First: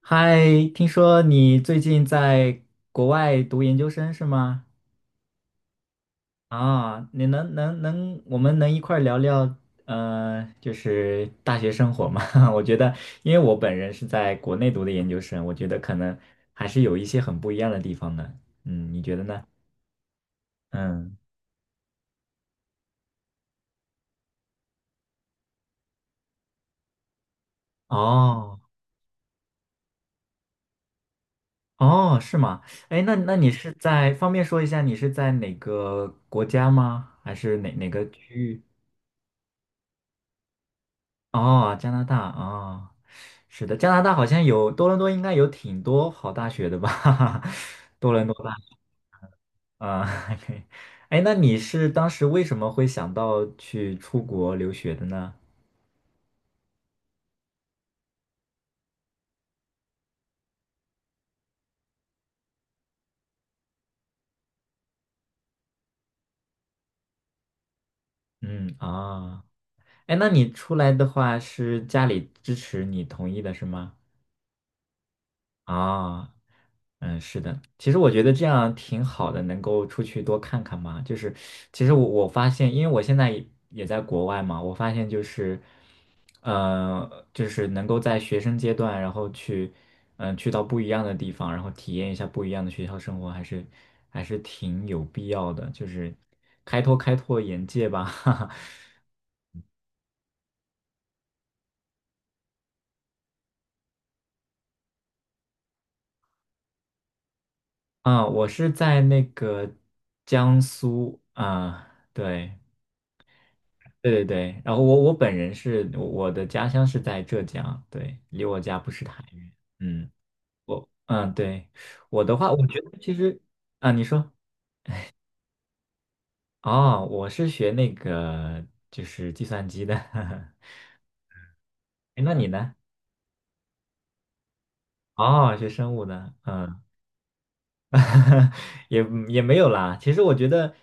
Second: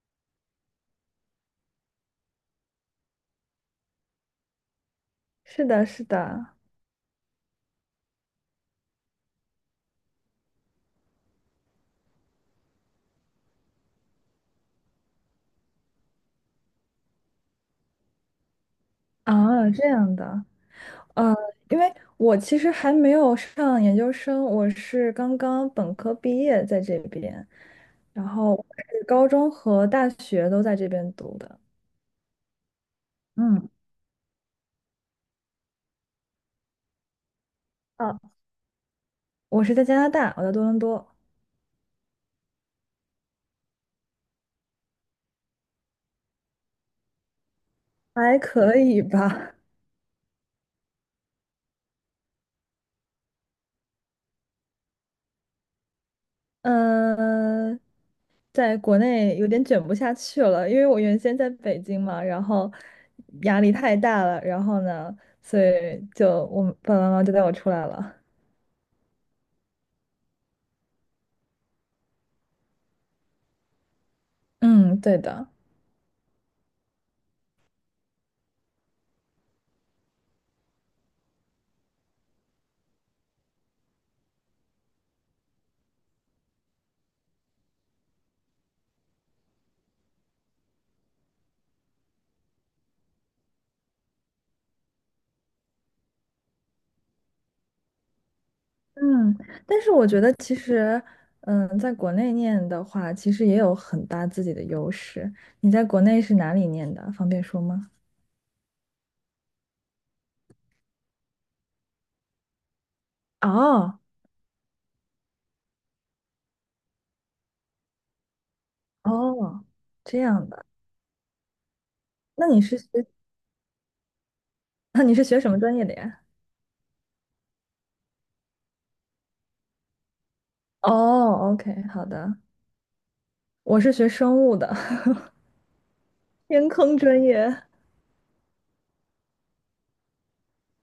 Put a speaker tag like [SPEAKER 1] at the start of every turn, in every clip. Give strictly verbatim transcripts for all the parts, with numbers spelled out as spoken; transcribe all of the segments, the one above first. [SPEAKER 1] 嗨，听说你最近在国外读研究生是吗？
[SPEAKER 2] 是的，是的，
[SPEAKER 1] 啊，你能能能，我们能一块儿聊聊，呃，就是大学生活吗？我觉得，因为我本人是在国内读的研究生，我觉得可能还是有一些很不一样的地方的。嗯，你觉得呢？
[SPEAKER 2] 啊，这样的，
[SPEAKER 1] 嗯，
[SPEAKER 2] 呃，因为我其实还没有上研究生，我是刚刚本科毕业在这边，然后
[SPEAKER 1] 哦
[SPEAKER 2] 我是高中和大学都在这边读的。
[SPEAKER 1] 哦，是吗？哎，那那你
[SPEAKER 2] 嗯，
[SPEAKER 1] 是在方便说一下，你是在哪个国家吗？还是哪哪个
[SPEAKER 2] 啊，
[SPEAKER 1] 区域？
[SPEAKER 2] 我是在加拿大，我在多伦多，
[SPEAKER 1] 哦，加拿大啊哦是的，加拿大好像有多伦多，应该有挺多好大学的吧？多伦多
[SPEAKER 2] 还
[SPEAKER 1] 吧，学
[SPEAKER 2] 可以吧。
[SPEAKER 1] 啊，还可以。哎，那你是当时为什么会想到去出国留学的呢？
[SPEAKER 2] 嗯、在国内有点卷不下去了，因为我原先在北京嘛，然后压力太大了，然后呢，所以就我爸爸妈妈就带我出来了。
[SPEAKER 1] 嗯啊，哎，那你出来的话是家里支持你同意的是吗？
[SPEAKER 2] 嗯，对的，
[SPEAKER 1] 啊，嗯，是的，其实我觉得这样挺好的，能够出去多看看嘛。就是其实我我发现，因为我现在也也在国外嘛，我发现就是，呃，就是能够在学生阶段，然后去，嗯、去到不一样的地方，然后体验一下不一样的学校生活，还是还是挺有必要的，就是开拓开拓眼界吧。哈哈。
[SPEAKER 2] 嗯，但是我觉得其实，嗯，在国内念的话，其实也有很大自己的优势。你在国内是哪里念的？方便说吗？
[SPEAKER 1] 啊，我是在那个江苏啊，对。
[SPEAKER 2] 哦，
[SPEAKER 1] 对对对，然后我我本人是我的家乡是在浙江，对，离我家不是太远。
[SPEAKER 2] 哦，
[SPEAKER 1] 嗯，
[SPEAKER 2] 这样的，
[SPEAKER 1] 我嗯对，我的
[SPEAKER 2] 那
[SPEAKER 1] 话，
[SPEAKER 2] 你
[SPEAKER 1] 我
[SPEAKER 2] 是
[SPEAKER 1] 觉
[SPEAKER 2] 学，
[SPEAKER 1] 得 其实啊，你说
[SPEAKER 2] 那你是学什么专业的呀？
[SPEAKER 1] 哦，我是学那个就是计算机的，哎，
[SPEAKER 2] 哦，OK，好
[SPEAKER 1] 那
[SPEAKER 2] 的，
[SPEAKER 1] 你呢？
[SPEAKER 2] 我是学生物的，
[SPEAKER 1] 哦，学生物的，
[SPEAKER 2] 天
[SPEAKER 1] 嗯。
[SPEAKER 2] 坑专业。
[SPEAKER 1] 也也没有啦。其实我觉得，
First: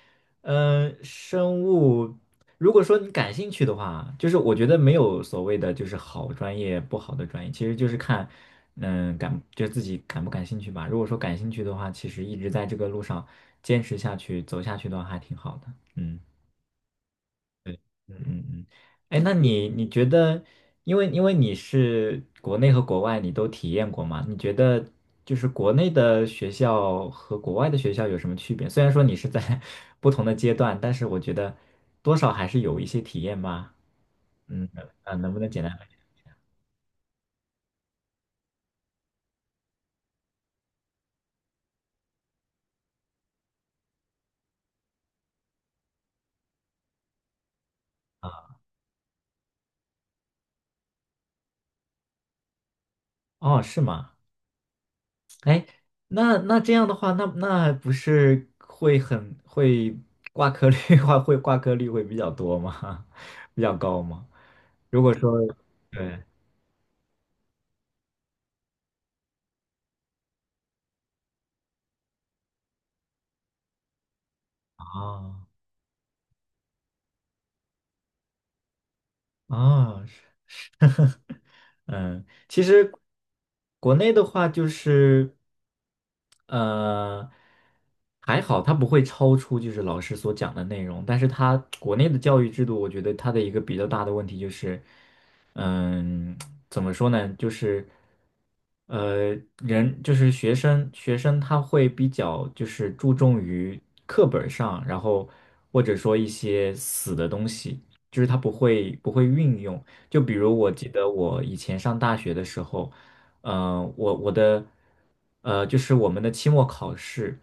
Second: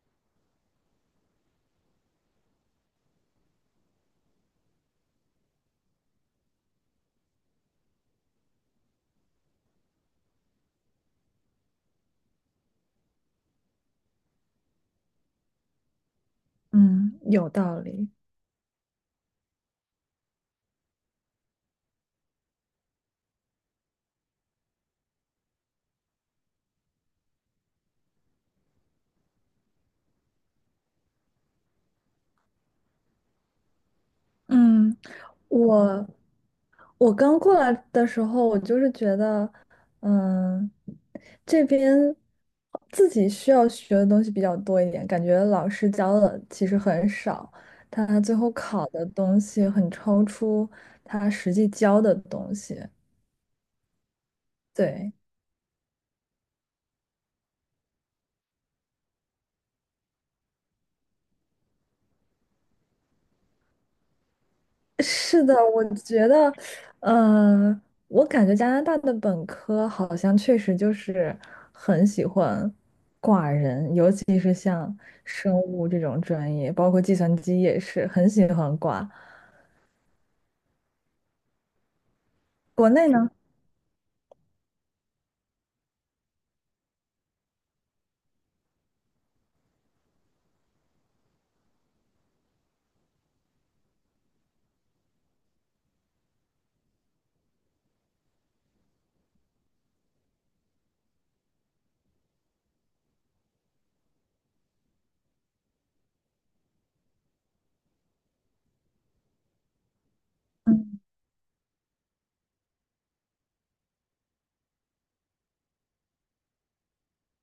[SPEAKER 1] 嗯、生物，如果说你感兴趣的话，就是我觉得没有所谓的就是好专业不好的专业，其实就是看，嗯、感就自己感不感兴趣吧。如果说感兴趣的话，其实一直在这个路上坚持下去、走下去的话，还挺好的。嗯。
[SPEAKER 2] 嗯，有道理。
[SPEAKER 1] 嗯嗯嗯，哎，那你你觉得，因为因为你是国内和国外你都体验过嘛？你觉得就是国内的学校和国外的学校有什么区别？虽然说你是在 不同的阶段，但是我觉得多少还是有一些体验吧。嗯，
[SPEAKER 2] 嗯，
[SPEAKER 1] 啊，能不能简单分享
[SPEAKER 2] 我我刚过来的时候，我就是觉得，嗯，这边自己需要学的东西比较多一点，感觉老师教的其实很少，他最后
[SPEAKER 1] 啊？
[SPEAKER 2] 考的东西很超出他实际教的东西。
[SPEAKER 1] 哦，是吗？
[SPEAKER 2] 对。
[SPEAKER 1] 那那这样的话，那那不是会很会挂科率 话会挂科率会比较多吗？比较高吗？如果说
[SPEAKER 2] 是的，我
[SPEAKER 1] 对
[SPEAKER 2] 觉得，呃，我感觉加拿大的本科好像确实就是很喜欢挂人，尤其是像
[SPEAKER 1] 啊。
[SPEAKER 2] 生物这种专业，包括计算机也是很喜欢挂。
[SPEAKER 1] 啊，是嗯，其
[SPEAKER 2] 国
[SPEAKER 1] 实
[SPEAKER 2] 内呢，
[SPEAKER 1] 国内的话就是。呃，还好它不会超出就是老师所讲的内容，但是它国内的教育制度，我觉得它的一个比较大的问题就是，嗯，怎么说呢，就是呃，人就是学生，学生他会比较就是注重于课本儿上，然后或者说一些死的东西，就是他不会不会运用。就比如我记得我以前上大学的时候。嗯、我我的呃，就是我们的期末考试，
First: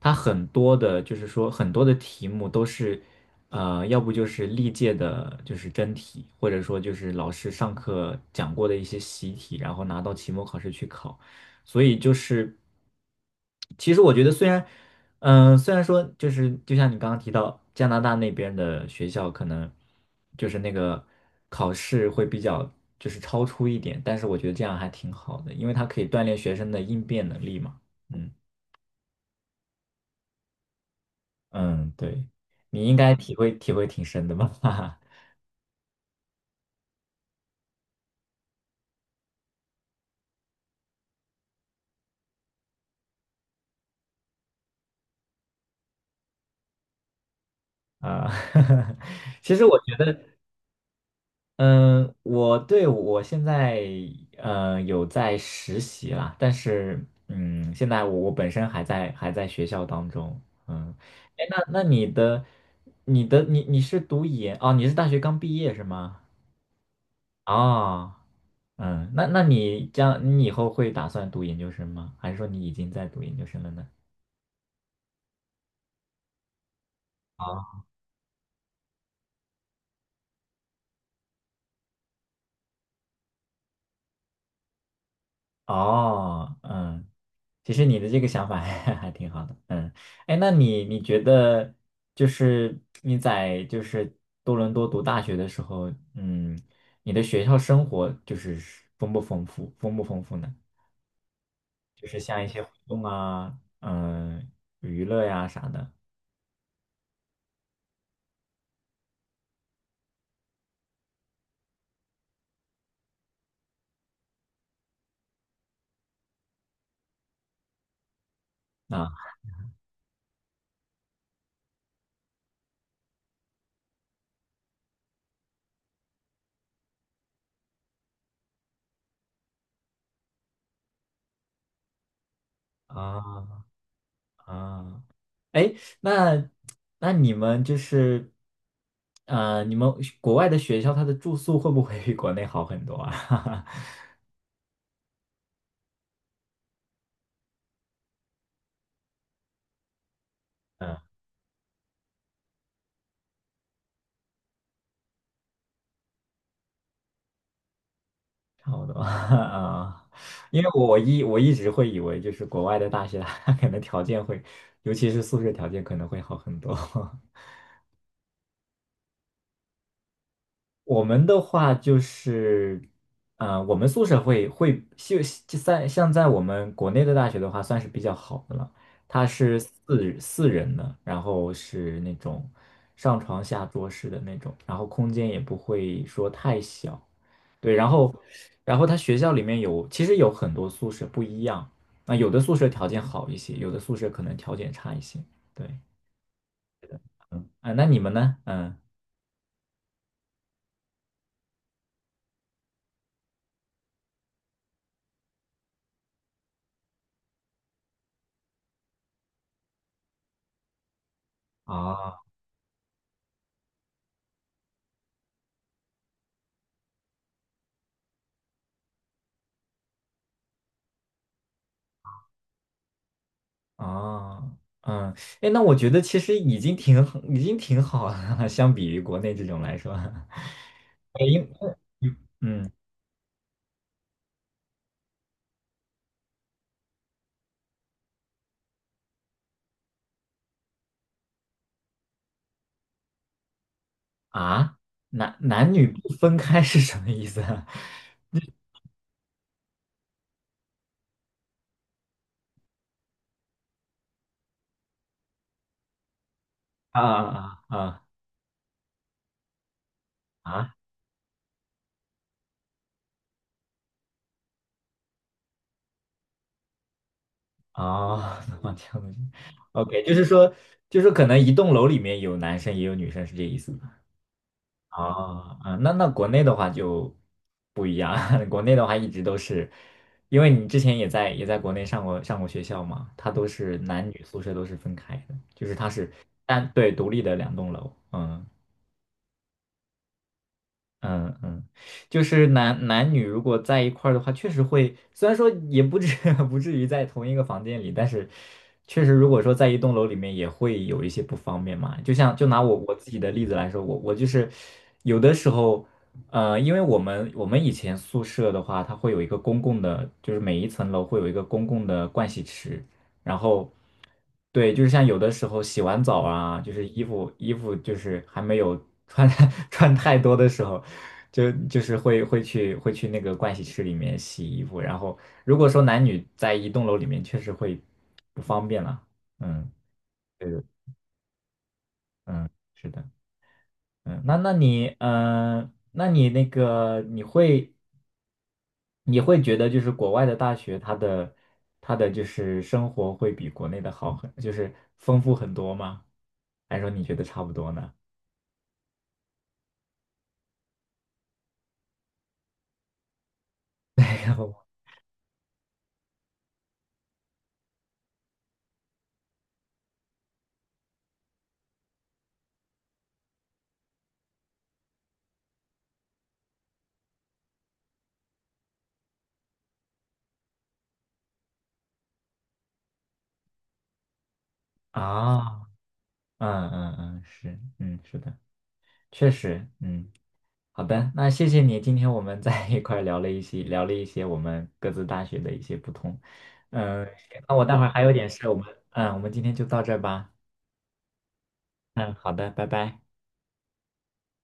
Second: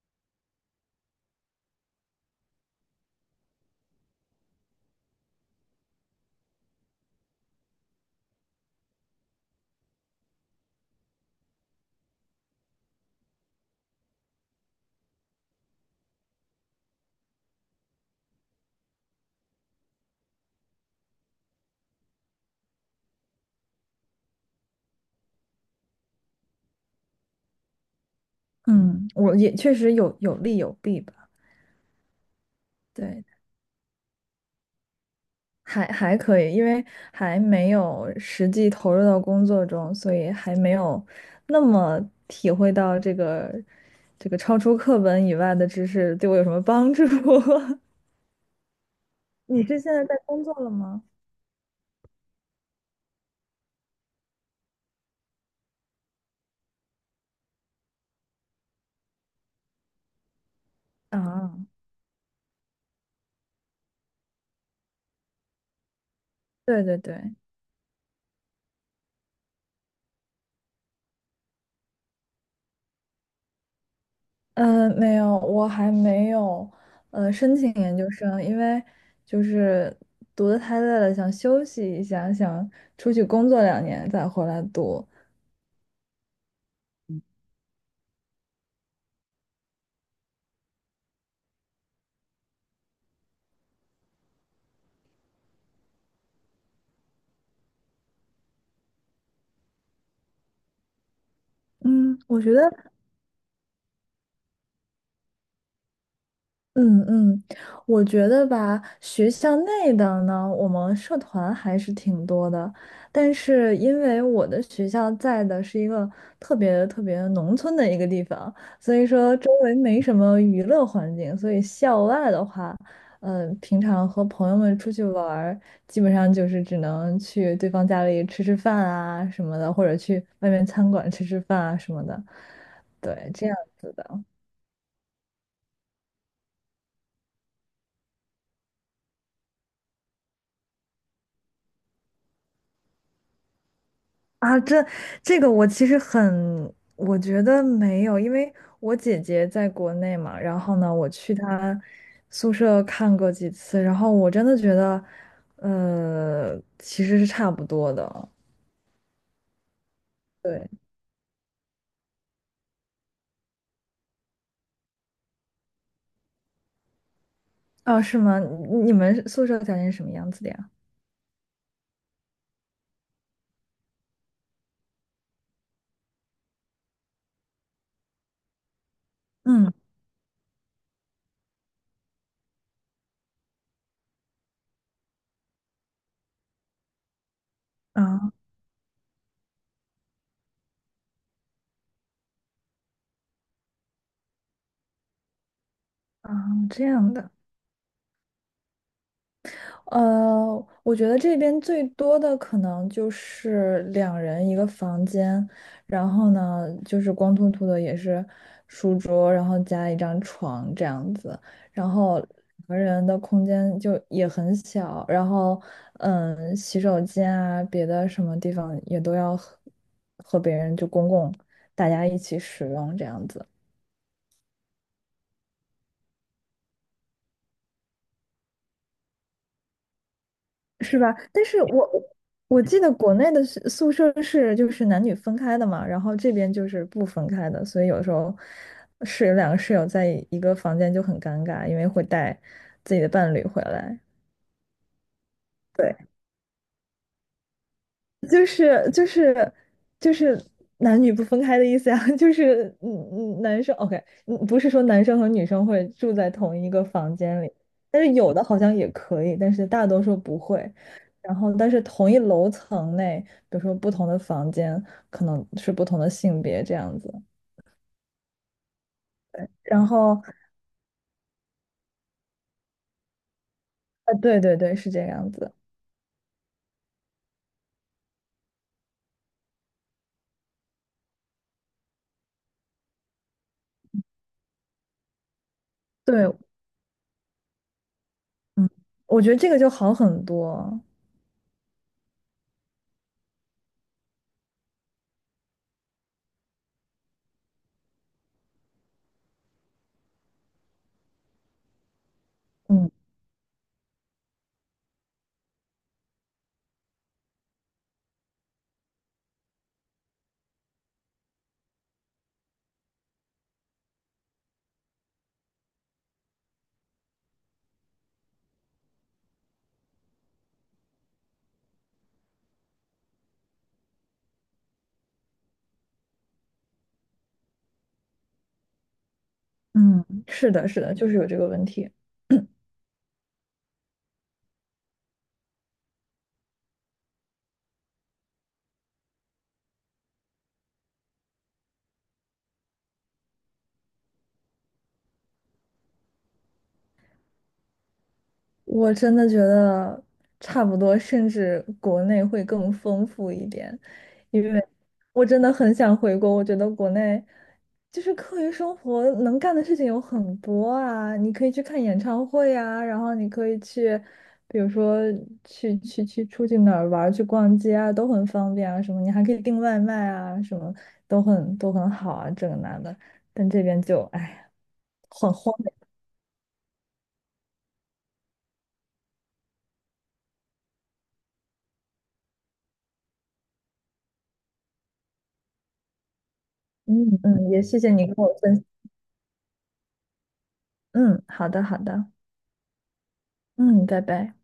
[SPEAKER 1] 它很多的，就是说很多的题目都是，呃，要不就是历届的，就是真题，或者说就是老师上课讲过的一些习题，然后拿到期末考试去考。所以就是，其实我觉得虽然，嗯、虽然说就是就像你刚刚提到加拿大那边的学校可能就是那个考试会比较就是超出一点，但是我觉得这样还挺好的，因为它可以锻炼学生的应变能力嘛。嗯
[SPEAKER 2] 嗯，我也确实有有利有弊吧。
[SPEAKER 1] 嗯，对，你应该
[SPEAKER 2] 对，
[SPEAKER 1] 体会体会挺深的吧？哈哈。
[SPEAKER 2] 还还可以，因为还没有实际投入到工作中，所以还没有那么体会到这个这个超出课本以外的知识对我有什么帮助。
[SPEAKER 1] 啊，其
[SPEAKER 2] 你
[SPEAKER 1] 实我
[SPEAKER 2] 是现
[SPEAKER 1] 觉
[SPEAKER 2] 在在
[SPEAKER 1] 得。
[SPEAKER 2] 工作了吗？
[SPEAKER 1] 嗯，我对我现在呃有在实习啦，但是嗯，现在我我本身还在还在学校当中，嗯，哎，
[SPEAKER 2] 啊，
[SPEAKER 1] 那那你的你的你你是读研哦，你是大学刚毕业是吗？
[SPEAKER 2] 对对对，
[SPEAKER 1] 哦，嗯，那那你将你以后会打算读研究生吗？还是说你已经在读研究生了呢？
[SPEAKER 2] 嗯，没有，我还没有呃申请
[SPEAKER 1] 啊。
[SPEAKER 2] 研究生，因为就是读的太累了，想休息一下，想出去工作两年再回来读。
[SPEAKER 1] 哦，嗯，其实你的这个想法还 还挺好的，嗯，哎，那你你觉得就是你在就是多伦多读大学的时候，嗯，你的学校生活就是丰不丰富，丰不丰富呢？就是
[SPEAKER 2] 嗯，我
[SPEAKER 1] 像一
[SPEAKER 2] 觉
[SPEAKER 1] 些
[SPEAKER 2] 得。
[SPEAKER 1] 活动啊，嗯，娱乐呀啥的，
[SPEAKER 2] 嗯嗯，我觉得吧，学校内的呢，我们社团还是挺多的，但是因为我的学校在的是一个特别特别农村的一个地方，所以
[SPEAKER 1] 啊
[SPEAKER 2] 说周围没什么娱乐环境，所以校外的话，嗯、平常和朋友们出去玩儿，基本上就是只能去对方家里吃吃饭啊什么的，或者去外面餐馆吃吃饭啊什么的，对，这样
[SPEAKER 1] 啊
[SPEAKER 2] 子的。
[SPEAKER 1] 啊，哎，那那你们就是，呃，你们国外的学校它的住宿会不会比国内好很多啊？
[SPEAKER 2] 啊，这这个我其实很，我觉得没有，因为我姐姐在国内嘛，然后呢，
[SPEAKER 1] 嗯，
[SPEAKER 2] 我去她宿舍看过几次，然后我真的觉得，呃，其实是差不多的。
[SPEAKER 1] 差不多 啊，因
[SPEAKER 2] 对，
[SPEAKER 1] 为我一我一直会以为就是国外的大学，它可能条件会，尤其是宿舍条件可能会好很多。
[SPEAKER 2] 啊，是吗？你你们宿舍条件是什么样子的呀？
[SPEAKER 1] 我们的话就是，呃，我们宿舍会会就就在像在我们国内的大学的话，算是比较好的了。它是
[SPEAKER 2] 嗯，
[SPEAKER 1] 四四人的，然后是那种上床下桌式的那种，然后空间也不会说太小。对，然后，
[SPEAKER 2] 啊
[SPEAKER 1] 然后他学校里面有，其实有很多宿舍不一样，啊，有的宿舍条件好一些，有的宿舍可能条件差一些。对，
[SPEAKER 2] 啊，这样的。
[SPEAKER 1] 嗯，啊，那你们呢？嗯，
[SPEAKER 2] 呃，我觉得这边最多的可能就是两人一个房间，然后呢，就是光秃秃的也是书桌，然后加一张床这样子，然
[SPEAKER 1] 啊
[SPEAKER 2] 后两个人的空间就也很小，然后嗯，洗手间啊，别的什么地方也都要和和别人就公共大家一起使用这样子。
[SPEAKER 1] 啊，嗯，哎，那我觉得其实已经挺好已经挺好了，相比于国内这种来说，
[SPEAKER 2] 是 吧？
[SPEAKER 1] 哎，
[SPEAKER 2] 但
[SPEAKER 1] 因
[SPEAKER 2] 是我我
[SPEAKER 1] 嗯
[SPEAKER 2] 记得国内的宿宿舍是就是男女分开的嘛，然后这边就是不分开的，所以有时候室友两个室友在一个房间就很尴尬，因为会带自己的伴侣回来。
[SPEAKER 1] 啊，男男女
[SPEAKER 2] 对，
[SPEAKER 1] 不分开是什么意思啊？
[SPEAKER 2] 就是就是就是男女不分开的意思呀，就是嗯嗯，男生 OK，嗯不是说男生和女生会住在同一个
[SPEAKER 1] 啊
[SPEAKER 2] 房间里，
[SPEAKER 1] 啊啊！
[SPEAKER 2] 但是有的好像也可以，但是大多数不会。
[SPEAKER 1] 啊
[SPEAKER 2] 然后，但是同一楼层内，比如说不同的房间，可能是不同的性别这样子。
[SPEAKER 1] 啊，那这样子
[SPEAKER 2] 然
[SPEAKER 1] ，OK，就
[SPEAKER 2] 后，
[SPEAKER 1] 是说，就是可能一栋楼里面有男生也有女生，是这意思吗？
[SPEAKER 2] 呃，对对对，是这个样子。
[SPEAKER 1] 啊啊，那那国内的话就不一样，国内的话一直都是，因为你之前也在也在国内上过上过学校嘛，它都是男女宿舍都是分开的，就是它是
[SPEAKER 2] 对，
[SPEAKER 1] 单对独立的两栋楼，嗯
[SPEAKER 2] 嗯，我觉得这个就好很多。
[SPEAKER 1] 嗯嗯，就是男男女如果在一块儿的话，确实会，虽然说也不至 不至于在同一个房间里，但是确实如果说在一栋楼里面也会有一些不方便嘛。就像就拿我
[SPEAKER 2] 嗯
[SPEAKER 1] 我自己的例子来说，我我就是有的时候，呃，因为我们我们以前宿舍的话，它会有一个公共的，就是每一层楼会有一个公共的盥洗池，然后。对，就是像有的时候洗完澡啊，就是衣服衣服就是还没有穿 穿太多的时候，就就是会会去会去那个盥洗室里面洗衣服。然后如果说男女在一栋楼里面，确实会不方便了。嗯，
[SPEAKER 2] 嗯，是
[SPEAKER 1] 对的，
[SPEAKER 2] 的，是的，就是有这个问题。
[SPEAKER 1] 嗯，是的，嗯，那那你嗯、呃那你那个你会你会觉得就是国外的大学它的它的就是生活会比国内的好很，就是丰富很多吗？还是说你觉得差不多呢？
[SPEAKER 2] 我真的觉得差不多，甚至国内会更丰富一点，
[SPEAKER 1] 没
[SPEAKER 2] 因
[SPEAKER 1] 有
[SPEAKER 2] 为我真的很想回国。我觉得国内就是课余生活能干的事情有很多啊，你可以去看演唱会啊，然后你可以去，比如说去去去出去哪儿玩儿，去逛街啊，都很方便啊，什么你还可以订外卖啊，什么都很都很好啊，这个那的。但这边就哎呀，很荒
[SPEAKER 1] 啊，
[SPEAKER 2] 凉。
[SPEAKER 1] 嗯嗯嗯，是，嗯是的，确实，嗯，好的，那谢谢你，今天我们 在一块儿聊了一些，聊了一些我们各自大学的一些不同，嗯，
[SPEAKER 2] 嗯
[SPEAKER 1] 行
[SPEAKER 2] 嗯，
[SPEAKER 1] 那
[SPEAKER 2] 也
[SPEAKER 1] 我待
[SPEAKER 2] 谢
[SPEAKER 1] 会儿
[SPEAKER 2] 谢
[SPEAKER 1] 还
[SPEAKER 2] 你
[SPEAKER 1] 有
[SPEAKER 2] 跟
[SPEAKER 1] 点
[SPEAKER 2] 我
[SPEAKER 1] 事，我
[SPEAKER 2] 分享。
[SPEAKER 1] 们，嗯，我们今天就到这儿吧，
[SPEAKER 2] 嗯，好的，好的，
[SPEAKER 1] 嗯，好的，拜拜。
[SPEAKER 2] 嗯，拜拜。